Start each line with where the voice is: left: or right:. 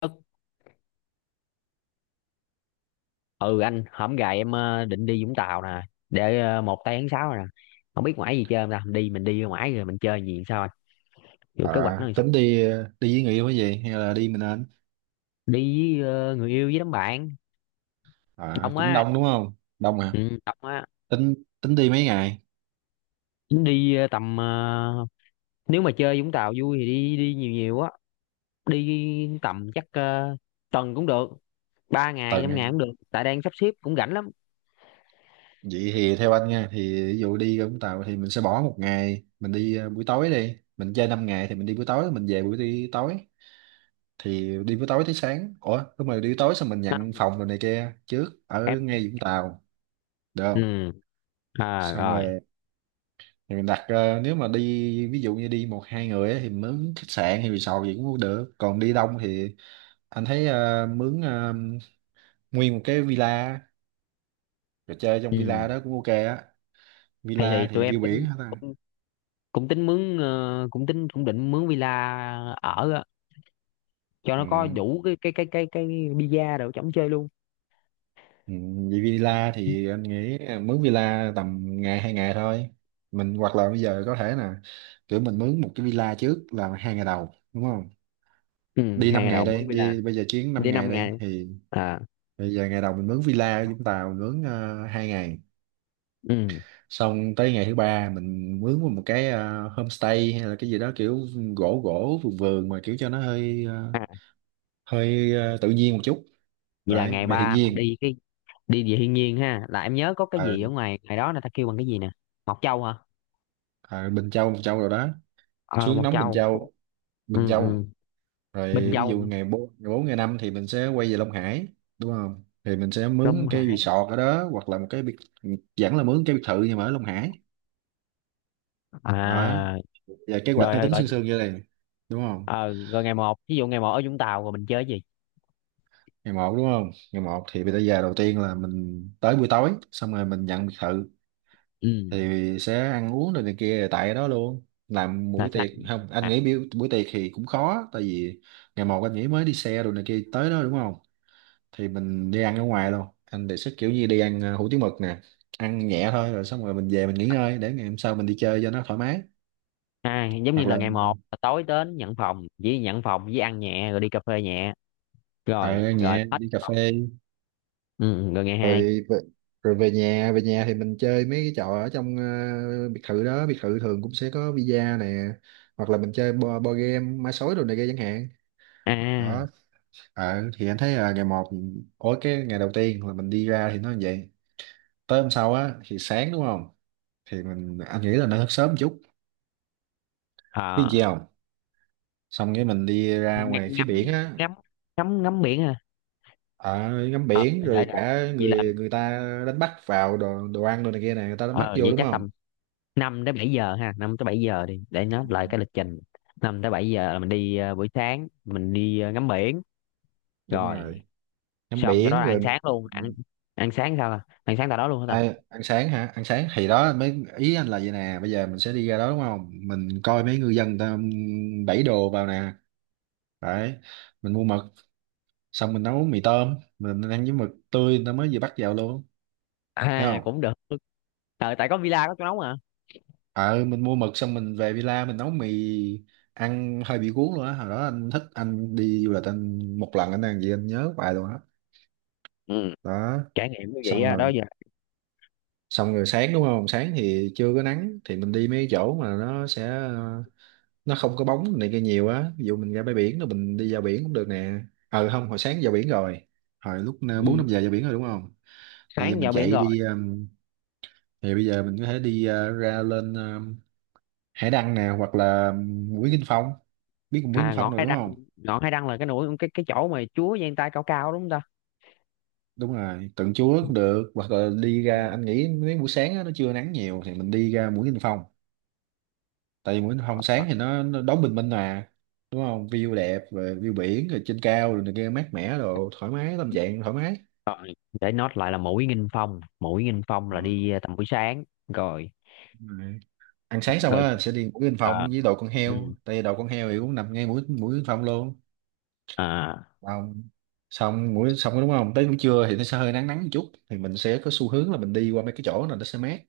left: Ất, ừ anh hổm gài em, định đi Vũng Tàu nè, để một tay tháng 6 rồi nè. Không biết ngoại gì chơi không ta, đi mình đi ngoại rồi mình chơi gì sao anh? Vô kế hoạch nó
right: À,
left: làm sao?
right: tính đi đi với người yêu cái gì hay là đi mình anh?
left: Đi với người yêu với đám bạn.
right: À,
left: Đông
right: cũng
left: á.
right: đông đúng không? Đông à.
left: Ừ, đông á.
right: Tính tính đi mấy ngày?
left: Đi tầm, nếu mà chơi Vũng Tàu vui thì đi đi nhiều nhiều á. Đi tầm chắc tuần cũng được, 3 ngày 5 ngày cũng
right: Tuần.
left: được tại đang sắp xếp cũng rảnh lắm.
right: Vậy thì theo anh nha, thì ví dụ đi Vũng Tàu thì mình sẽ bỏ một ngày, mình đi buổi tối đi. Mình chơi 5 ngày thì mình đi buổi tối, mình về buổi đi tối. Thì đi buổi tối tới sáng. Ủa, đúng rồi, đi buổi tối xong mình
left: Đó,
right: nhận phòng rồi này kia trước ở
left: em.
right: ngay Vũng Tàu, được không?
left: Ừ. À,
right: Xong
left: rồi.
right: rồi thì mình đặt, nếu mà đi ví dụ như đi một hai người á thì mình mướn khách sạn hay resort gì cũng được. Còn đi đông thì anh thấy, mướn nguyên một cái villa rồi chơi trong
left: Ừ.
right: villa đó cũng ok á.
left: thì
right: Villa
left: thì
right: thì
left: tụi em
right: view
left: tính,
right: biển hả ta?
left: cũng tính mướn, cũng tính cũng định mướn villa ở á, cho nó có
right: Ừ.
left: đủ cái visa đồ chống chơi luôn.
right: Ừ. Vì villa thì anh nghĩ mướn villa tầm ngày 2 ngày thôi. Mình hoặc là bây giờ có thể là kiểu mình mướn một cái villa trước là 2 ngày đầu đúng không,
left: Ừ,
right: đi
left: hai
right: 5
left: ngày
right: ngày
left: đầu
right: đây,
left: mướn villa,
right: đi bây giờ chuyến 5
left: đi
right: ngày
left: 5 ngày.
right: đây thì
left: À.
right: bây giờ ngày đầu mình mướn villa ở Vũng Tàu, mình mướn 2 ngày.
left: Ừ.
right: Xong tới ngày thứ ba mình mướn một cái homestay hay là cái gì đó kiểu gỗ gỗ vườn vườn, mà kiểu cho nó hơi ờ,
left: À,
right: hơi ờ, tự nhiên một chút,
left: vậy là
right: đấy,
left: ngày
right: về thiên
left: ba là
right: nhiên.
left: đi cái đi về thiên nhiên ha, là em nhớ có cái
right: Ờ,
left: gì ở ngoài ngày đó là ta kêu bằng cái gì nè? Mộc Châu hả?
right: ờ, Bình Châu Bình Châu rồi đó,
left: Ờ,
right: xuống
left: Mộc
right: nóng Bình
left: Châu.
right: Châu Bình
left: Ừ, ừ.
right: Châu.
left: Bình
right: Rồi ví
left: Châu.
right: dụ ngày bốn ngày 5 thì mình sẽ quay về Long Hải, đúng không, thì mình sẽ mướn
left: Long
right: cái
left: Hải.
right: resort ở đó hoặc là một cái biệt vẫn là mướn cái biệt thự nhưng mà ở Long Hải, đó.
left: À,
right: Và kế hoạch
left: rồi
right: nó
left: rồi
right: tính
left: rồi.
right: sương sương như này, đúng không?
left: Ờ, Rồi ngày 1, ví dụ ngày 1 ở Vũng Tàu rồi mình chơi cái gì?
right: Ngày một đúng không, ngày một thì bây giờ giờ đầu tiên là mình tới buổi tối, xong rồi mình nhận biệt thự
left: Ừ,
right: thì sẽ ăn uống rồi này kia, rồi tại đó luôn làm
left: là
right: buổi
left: sao?
right: tiệc không. Anh
left: À.
right: nghĩ buổi tiệc thì cũng khó, tại vì ngày một anh nghĩ mới đi xe rồi này kia tới đó đúng không, thì mình đi ăn ở ngoài luôn. Anh đề xuất kiểu như đi ăn hủ tiếu mực nè, ăn nhẹ thôi, rồi xong rồi mình về mình nghỉ ngơi để ngày hôm sau mình đi chơi cho nó thoải mái.
left: À, giống như
right: Hoặc
left: là
right: là
left: ngày 1 là tối đến nhận phòng, chỉ nhận phòng với ăn nhẹ rồi đi cà phê nhẹ
right: ờ,
left: rồi
right: ăn
left: rồi
right: nhẹ
left: hết.
right: đi cà phê
left: Ừ, ừ, rồi ngày
right: rồi
left: hai
right: về, rồi về nhà. Về nhà thì mình chơi mấy cái trò ở trong biệt thự đó. Biệt thự thường cũng sẽ có bida nè, hoặc là mình chơi bo game ma sói đồ này kia chẳng hạn,
left: À,
right: đó. Thì anh thấy là ngày một, ối, cái ngày đầu tiên là mình đi ra thì nó như vậy. Tới hôm sau á thì sáng đúng không, thì mình, anh nghĩ là nó thức sớm một chút, biết
left: ờ,
right: gì không, xong cái mình đi ra
left: ng-
right: ngoài phía
left: ngắm
right: biển á,
left: ngắm ngắm ngắm biển ha.
right: ở, ngắm
left: Ờ,
right: biển rồi
left: để
right: cả
left: vậy là.
right: người người ta đánh bắt vào đồ đồ ăn đồ này kia này, người ta đánh bắt
left: Ờ,
right: vô
left: vậy
right: đúng
left: chắc
right: không.
left: tầm 5 tới 7 giờ ha, 5 tới 7 giờ đi để nó
right: Ừ,
left: lại cái lịch trình. 5 tới 7 giờ là mình đi, buổi sáng mình đi ngắm biển
right: đúng
left: rồi.
right: rồi, ngắm
left: Xong sau đó
right: biển
left: là ăn
right: rồi.
left: sáng luôn, ăn, ăn sáng sao ta? Ăn sáng tại đó luôn hả ta?
right: Ê, ăn sáng hả, ăn sáng thì đó mấy ý anh là vậy nè, bây giờ mình sẽ đi ra đó đúng không, mình coi mấy ngư dân ta đẩy đồ vào nè, đấy, mình mua mực xong mình nấu mì tôm mình ăn với mực tươi người ta mới vừa bắt vào luôn, thấy
left: À,
right: không.
left: cũng được. Ờ, tại có villa có chỗ nóng à.
right: Ờ mình mua mực xong mình về villa mình nấu mì, ăn hơi bị cuốn luôn á. Hồi đó anh thích, anh đi du lịch, anh một lần anh ăn gì anh nhớ hoài luôn á,
left: Ừ,
right: đó.
left: trải nghiệm như vậy
right: xong
left: á đó.
right: rồi xong rồi sáng đúng không, sáng thì chưa có nắng thì mình đi mấy cái chỗ mà nó sẽ nó không có bóng này kia nhiều á, ví dụ mình ra bãi biển rồi mình đi vào biển cũng được nè. Không, hồi sáng vào biển rồi, hồi lúc bốn
left: Ừ.
right: năm giờ vào biển rồi đúng không, thì giờ
left: Sáng
right: mình
left: dạo biển
right: chạy
left: rồi.
right: đi thì bây giờ mình có thể đi ra, lên Hải Đăng nè hoặc là Mũi Kinh Phong, biết Mũi Kinh
left: À,
right: Phong
left: ngọn
right: rồi
left: Hải
right: đúng
left: Đăng.
right: không,
left: Ngọn Hải Đăng là cái núi, cái chỗ mà Chúa giang tay cao cao đúng không ta?
right: đúng rồi, Tượng Chúa cũng được. Hoặc là đi
left: Ừ.
right: ra, anh nghĩ mấy buổi sáng á, nó chưa nắng nhiều thì mình đi ra Mũi Kinh Phong, tại vì Nguyễn Hồng
left: Ờ,
right: Sáng thì nó đón bình minh mà, đúng không, view đẹp rồi, view biển rồi, trên cao rồi này kia mát mẻ rồi, thoải mái, tâm trạng thoải mái.
left: để nốt lại là mũi Nghinh Phong. Mũi Nghinh Phong
right: Ờ,
left: là đi tầm buổi sáng. Rồi
right: đúng rồi. Ăn sáng xong
left: rồi.
right: á sẽ đi mũi Yên
left: À.
right: Phong với đồ con
left: Ừ.
right: heo, tại vì đồ con heo thì cũng nằm ngay mũi mũi Yên Phong luôn.
left: À,
right: Xong xong mũi xong đúng không, tới buổi trưa thì nó sẽ hơi nắng nắng một chút, thì mình sẽ có xu hướng là mình đi qua mấy cái chỗ này nó sẽ mát,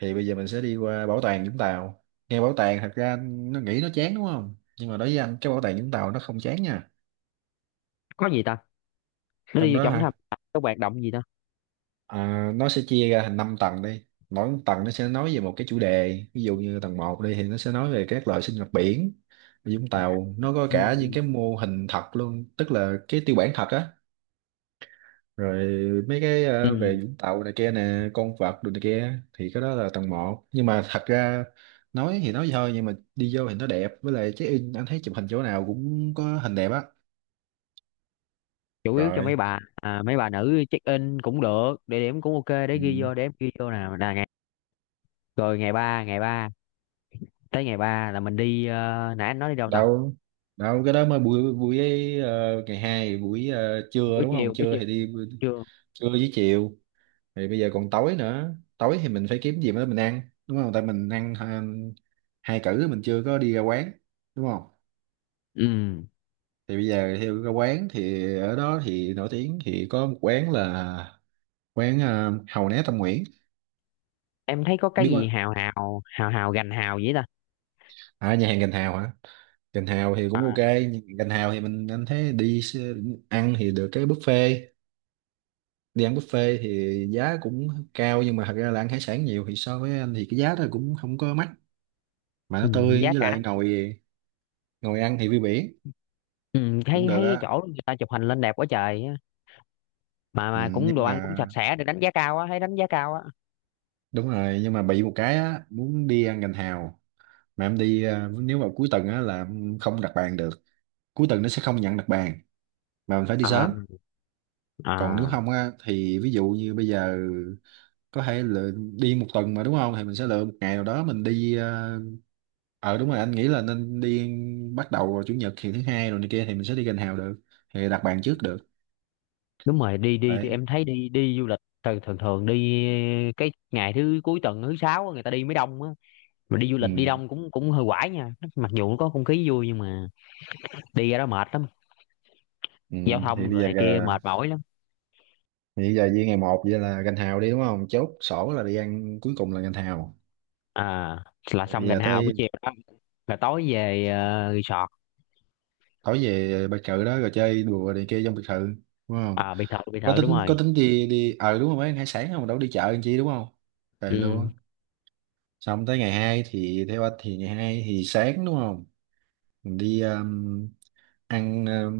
right: thì bây giờ mình sẽ đi qua bảo tàng Vũng Tàu. Nghe bảo tàng thật ra nó nghĩ nó chán đúng không, nhưng mà đối với anh cái bảo tàng Vũng Tàu nó không chán nha,
left: có gì ta? Nó đi
right: trong
left: vô
right: đó
left: trong thăm
right: hả.
left: có hoạt động gì ta?
right: À, nó sẽ chia ra thành 5 tầng đi, mỗi một tầng nó sẽ nói về một cái chủ đề, ví dụ như tầng một đi thì nó sẽ nói về các loại sinh vật biển ở Vũng Tàu, nó có
left: Ừ.
right: cả những cái mô hình thật luôn, tức là cái tiêu bản thật á, rồi mấy cái
left: Ừ.
right: về Vũng Tàu này kia nè, con vật đồ này kia, thì cái đó là tầng một. Nhưng mà thật ra nói thì nói vậy thôi, nhưng mà đi vô thì nó đẹp, với lại check in anh thấy chụp hình chỗ nào cũng có hình đẹp á,
left: Chủ yếu cho mấy
right: rồi,
left: bà, à, mấy bà nữ check in cũng được, địa điểm cũng OK. Để
right: ừ.
left: ghi vô, để em ghi vô nào là ngày. Rồi ngày 3 ngày 3, tới ngày 3 là mình đi, nãy anh nói đi đâu ta?
right: Đâu đâu, cái đó mới buổi buổi ngày hai buổi trưa
left: Buổi
right: đúng không,
left: chiều, buổi
right: trưa
left: chiều.
right: thì đi
left: Chưa.
right: trưa với chiều, thì bây giờ còn tối nữa. Tối thì mình phải kiếm gì đó mình ăn đúng không, tại mình ăn hai cữ mình chưa có đi ra quán đúng không,
left: Ừ,
right: thì bây giờ theo ra quán thì ở đó thì nổi tiếng thì có một quán là quán Hàu Né Tâm Nguyễn,
left: em thấy có cái
right: biết
left: gì
right: quán,
left: hào hào hào hào gành hào vậy ta?
right: à nhà hàng Gành Hào hả, Gành Hào thì cũng ok. Nhưng Gành Hào thì mình, anh thấy ăn thì được cái buffet. Đi ăn buffet thì giá cũng cao, nhưng mà thật ra là ăn hải sản nhiều thì so với anh thì cái giá đó cũng không có mắc, mà nó
left: Ừ,
right: tươi,
left: giá
right: với
left: cả.
right: lại ngồi ngồi ăn thì view biển
left: Ừ,
right: cũng
left: thấy
right: được
left: thấy cái
right: á.
left: chỗ người ta chụp hình lên đẹp quá trời á. mà
right: Ừ,
left: mà cũng
right: nhưng
left: đồ ăn
right: mà
left: cũng sạch sẽ, được đánh giá cao á, thấy đánh giá cao á.
right: đúng rồi, nhưng mà bị một cái á, muốn đi ăn gành hào mà em đi à, nếu vào cuối tuần á là em không đặt bàn được, cuối tuần nó sẽ không nhận đặt bàn mà mình phải đi
left: À,
right: sớm. Còn nếu
left: à,
right: không á thì ví dụ như bây giờ có thể là đi một tuần mà đúng không, thì mình sẽ lựa một ngày nào đó mình đi à, đúng rồi, anh nghĩ là nên đi bắt đầu vào chủ nhật, thì thứ hai rồi này kia thì mình sẽ đi gần hào được, thì đặt bàn trước được,
left: đúng rồi. Đi đi đi,
right: đấy,
left: em thấy đi đi du lịch thường thường thường đi cái ngày thứ cuối tuần, thứ sáu á, người ta đi mới đông á. Mà đi du lịch đi
right: ừ.
left: đông cũng cũng hơi quải nha, mặc dù có không khí vui nhưng mà đi ra đó mệt lắm.
right: Ừ.
left: Giao
right: thì
left: thông
right: bây
left: rồi
right: giờ
left: này kia
right: là-
left: mệt mỏi lắm.
right: thì bây giờ với ngày một vậy là gành hào đi, đúng không? Chốt sổ là đi ăn cuối cùng là gành hào.
left: À, là
right: Thì
left: xong
right: bây
left: gành
right: giờ
left: hào buổi
right: tới
left: chiều đó, là tối về. Resort.
right: tối về biệt thự đó rồi chơi đùa này kia trong biệt thự, đúng không?
left: À, biệt thự, biệt
right: Có
left: thự đúng
right: tính, có
left: rồi.
right: tính đi đi, ờ đúng rồi, mấy ăn hải sản không đâu đi chợ làm chi, đúng không? Về
left: Ừ.
right: luôn. Xong tới ngày hai thì theo anh thì ngày hai thì sáng, đúng không? Mình đi ăn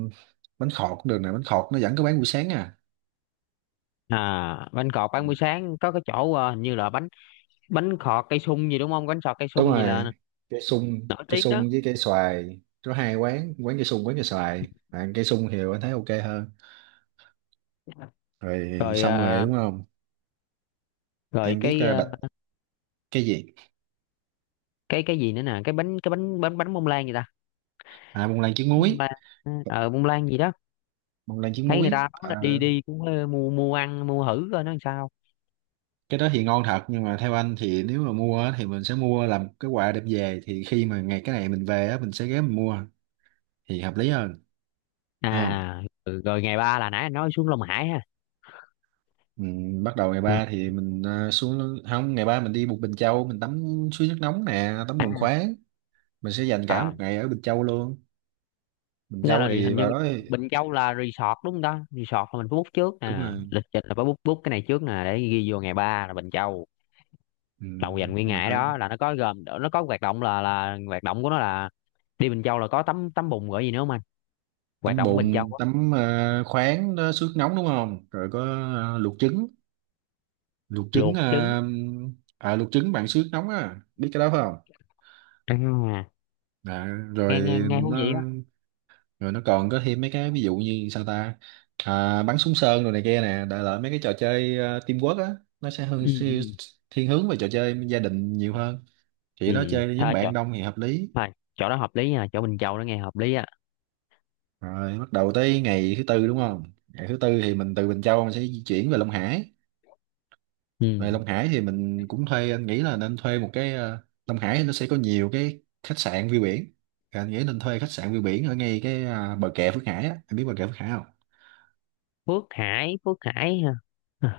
right: bánh khọt cũng được nè, bánh khọt nó vẫn có bán buổi sáng à.
left: À, bánh cọt
right: À,
left: bán buổi sáng có cái chỗ, hình như là bánh, bánh khọt cây sung gì đúng không? Bánh khọt cây
right: đúng
left: sung gì
right: rồi,
left: là
right: cây sung,
left: nổi
right: cây
left: tiếng đó.
right: sung với cây xoài. Có hai quán, quán cây sung, quán cây xoài, à, cây sung thì anh thấy ok hơn. Rồi
left: Rồi
right: xong rồi đúng không?
left: rồi
right: Em biết
left: cái,
right: bạch cái gì,
left: cái gì nữa nè, cái bánh, cái bánh bánh bánh bông lan gì ta?
right: à, bông lan trứng
left: Bông
right: muối,
left: lan. Bông lan gì đó,
right: bông lan trứng
left: thấy người
right: muối.
left: ta nói là đi
right: Ờ,
left: đi cũng mua, mua ăn, mua thử coi nó làm sao.
right: cái đó thì ngon thật, nhưng mà theo anh thì nếu mà mua á, thì mình sẽ mua làm cái quà đem về, thì khi mà ngày cái này mình về á, mình sẽ ghé mình mua thì hợp lý hơn. Đúng không?
left: À. Ừ, rồi ngày ba là nãy anh nói xuống Long Hải ha.
right: Ừ, bắt đầu ngày
left: Ừ.
right: ba thì mình xuống, không, ngày ba mình đi Bục Bình Châu, mình tắm suối nước nóng nè, tắm bùn khoáng. Mình sẽ dành cả một
left: À,
right: ngày ở Bình Châu luôn. Bình
left: nó
right: Châu
left: là
right: thì
left: hình như
right: vào đó thì-
left: Bình Châu là resort đúng không ta? Resort là mình phải book trước
right: Đúng
left: nè,
right: rồi,
left: lịch trình là phải book book cái này trước nè, để ghi vô ngày 3 là Bình Châu,
right: ừ,
left: là dành nguyên
right: mình
left: ngày
right: phải
left: đó. Là nó có gồm, nó có hoạt động là hoạt động của nó là đi Bình Châu là có tắm, tắm bùn, gọi gì nữa không anh, hoạt
right: tắm
left: động ở Bình Châu
right: bùn,
left: á?
right: tắm khoáng đó, suối nước nóng, đúng không? Rồi có luộc trứng, luộc trứng
left: Luộc trứng.
right: à, luộc trứng bằng suối nước nóng á, biết cái đó phải không?
left: À,
right: À,
left: nghe
right: rồi.
left: nghe nghe thú vị á.
right: Rồi nó còn có thêm mấy cái ví dụ như sao ta, à, bắn súng sơn rồi này kia nè, đại loại mấy cái trò chơi teamwork á, nó sẽ hơn
left: Ừ
right: siêu-
left: ừ.
right: thiên hướng về trò chơi gia đình nhiều hơn.
left: Ừ,
right: Chỉ đó chơi với nhóm
left: thôi chỗ,
right: bạn đông thì hợp lý.
left: thôi chỗ đó hợp lý nha, chỗ Bình Châu đó nghe hợp lý á.
right: Rồi bắt đầu tới ngày thứ tư, đúng không? Ngày thứ tư thì mình từ Bình Châu mình sẽ di chuyển về Long Hải.
left: Ừ.
right: Về Long Hải thì mình cũng thuê, anh nghĩ là nên thuê một cái Long Hải nó sẽ có nhiều cái khách sạn view biển. Thì anh nghĩ nên thuê khách sạn view biển ở ngay cái bờ kè Phước Hải á, anh biết bờ kè Phước Hải không?
left: Phước Hải, Phước Hải ha.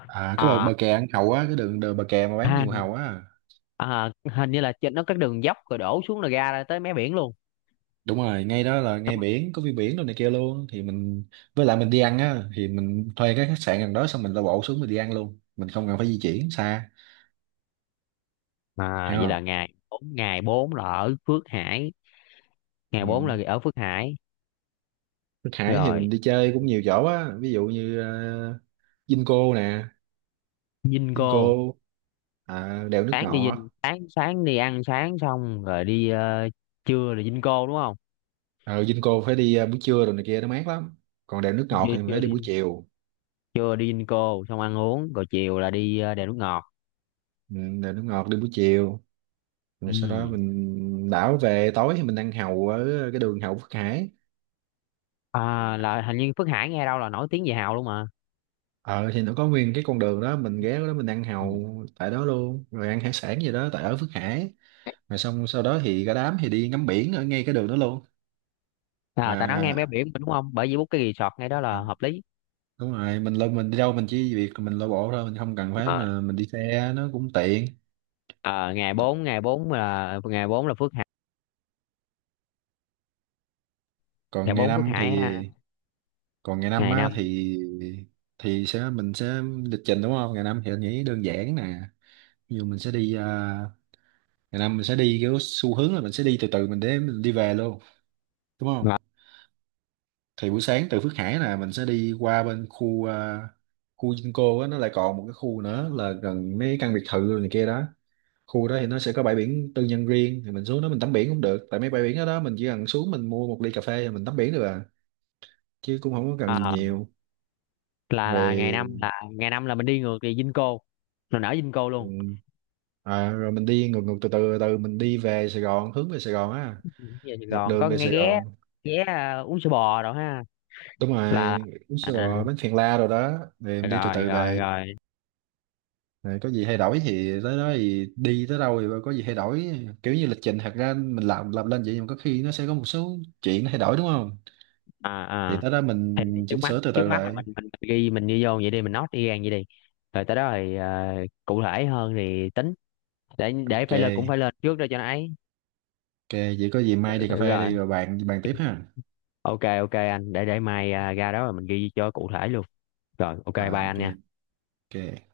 right: À cái
left: À
right: bờ kè ăn hàu á, cái đường bờ kè mà bán
left: ha.
right: nhiều hàu á.
left: À, hình như là trên nó các đường dốc rồi đổ xuống là ra ra tới mé biển luôn.
right: Đúng rồi, ngay đó là ngay biển, có view biển đồ này kia luôn thì mình, với lại mình đi ăn á thì mình thuê cái khách sạn gần đó, xong mình la bộ xuống mình đi ăn luôn, mình không cần phải di chuyển xa.
left: À,
right: Hiểu
left: vậy là
right: không?
left: ngày 4, ngày bốn là ở Phước Hải. ngày
right: Ừ.
left: bốn là ở Phước Hải
right: Nước Hải thì
left: rồi.
right: mình đi chơi cũng nhiều chỗ á, ví dụ như uh, Vinco nè,
left: Dinh Cô.
right: Vinco, à, đèo nước
left: Sáng đi Dinh,
right: ngọt.
left: sáng sáng đi ăn sáng xong rồi đi, trưa là Dinh Cô đúng không?
right: Ờ Vinco phải đi buổi trưa rồi này kia nó mát lắm, còn đèo nước ngọt
left: Đi
right: thì mình
left: trưa
right: phải đi
left: đi,
right: buổi chiều.
left: trưa đi Dinh Cô xong ăn uống rồi chiều là đi, đèo nước ngọt.
right: Ừ, đèo nước ngọt đi buổi chiều. Rồi sau đó
left: Ừ.
right: mình đảo về, tối thì mình ăn hàu ở cái đường Hậu Phước Hải.
left: À, là hình như Phước Hải nghe đâu là nổi tiếng về hào luôn mà.
right: Ờ thì nó có nguyên cái con đường đó, mình ghé đó mình ăn
left: Ừ.
right: hàu tại đó luôn, rồi ăn hải sản gì đó tại ở Phước Hải. Rồi xong sau đó thì cả đám thì đi ngắm biển ở ngay cái đường đó luôn.
left: À, ta nói nghe mé
right: mà
left: biển mà đúng không, bởi vì bút cái resort ngay đó là
right: mà-
left: hợp lý.
right: Đúng rồi, mình lên mình đi đâu mình chỉ việc mình lội bộ thôi, mình không cần phải, mà mình đi xe nó cũng tiện.
left: Ờ, ngày 4, ngày 4 là, ngày 4 là Phước Hải. Ngày
right: Còn ngày
left: 4 Phước
right: năm thì,
left: Hải ha.
right: còn ngày năm
left: ngày
right: á
left: năm
right: thì sẽ mình sẽ lịch trình đúng không, ngày năm thì anh nghĩ đơn giản nè. Ví dụ mình sẽ đi, à, ngày năm mình sẽ đi kiểu xu hướng là mình sẽ đi từ từ mình để mình đi về luôn, đúng không?
left: là,
right: Thì buổi sáng từ Phước Hải nè mình sẽ đi qua bên khu, à, khu Vinco á, nó lại còn một cái khu nữa là gần mấy căn biệt thự rồi này kia đó. Khu đó thì nó sẽ có bãi biển tư nhân riêng, thì mình xuống đó mình tắm biển cũng được, tại mấy bãi biển đó, đó mình chỉ cần xuống mình mua một ly cà phê rồi mình tắm biển được à, chứ cũng không có cần gì
left: ờ,
right: nhiều.
left: là ngày 5
right: Rồi
left: là, ngày 5 là mình đi ngược về Vinco, mình ở Vinco
right: ừ,
left: luôn.
right: à, rồi mình đi ngược, ngược từ từ từ mình đi về Sài Gòn, hướng về Sài Gòn á,
left: Về Sài
right: dọc
left: Gòn
right: đường
left: có
right: về
left: nghe
right: Sài
left: ghé,
right: Gòn.
left: ghé uống sữa bò rồi ha.
right: Đúng
left: Là.
right: rồi, uống sữa
left: À,
right: bò bánh phèn la rồi đó. Rồi em đi từ
left: rồi
right: từ
left: rồi
right: về.
left: rồi.
right: Rồi có gì hay đổi thì tới đó thì đi tới đâu thì có gì hay đổi, kiểu như lịch trình thật ra mình làm lên vậy nhưng mà có khi nó sẽ có một số chuyện nó thay đổi, đúng không?
left: À,
right: Thì
left: à.
right: tới đó
left: Thì
right: mình
left: trước
right: chỉnh
left: mắt,
right: sửa từ
left: trước
right: từ
left: mắt là
right: lại.
left: mình ghi mình đi vô vậy đi, mình note đi gan vậy đi. Rồi tới đó thì cụ thể hơn thì tính. Để
right: Ok,
left: phải lên, cũng phải lên trước đó cho nó ấy.
right: ok, vậy có gì mai đi cà phê
left: Rồi
right: đi rồi bàn bàn tiếp ha.
left: OK. OK anh, để mai, à, ra đó rồi mình ghi cho cụ thể luôn. Rồi OK,
right: Rồi
left: bye
right: ok,
left: anh nha.
right: ok.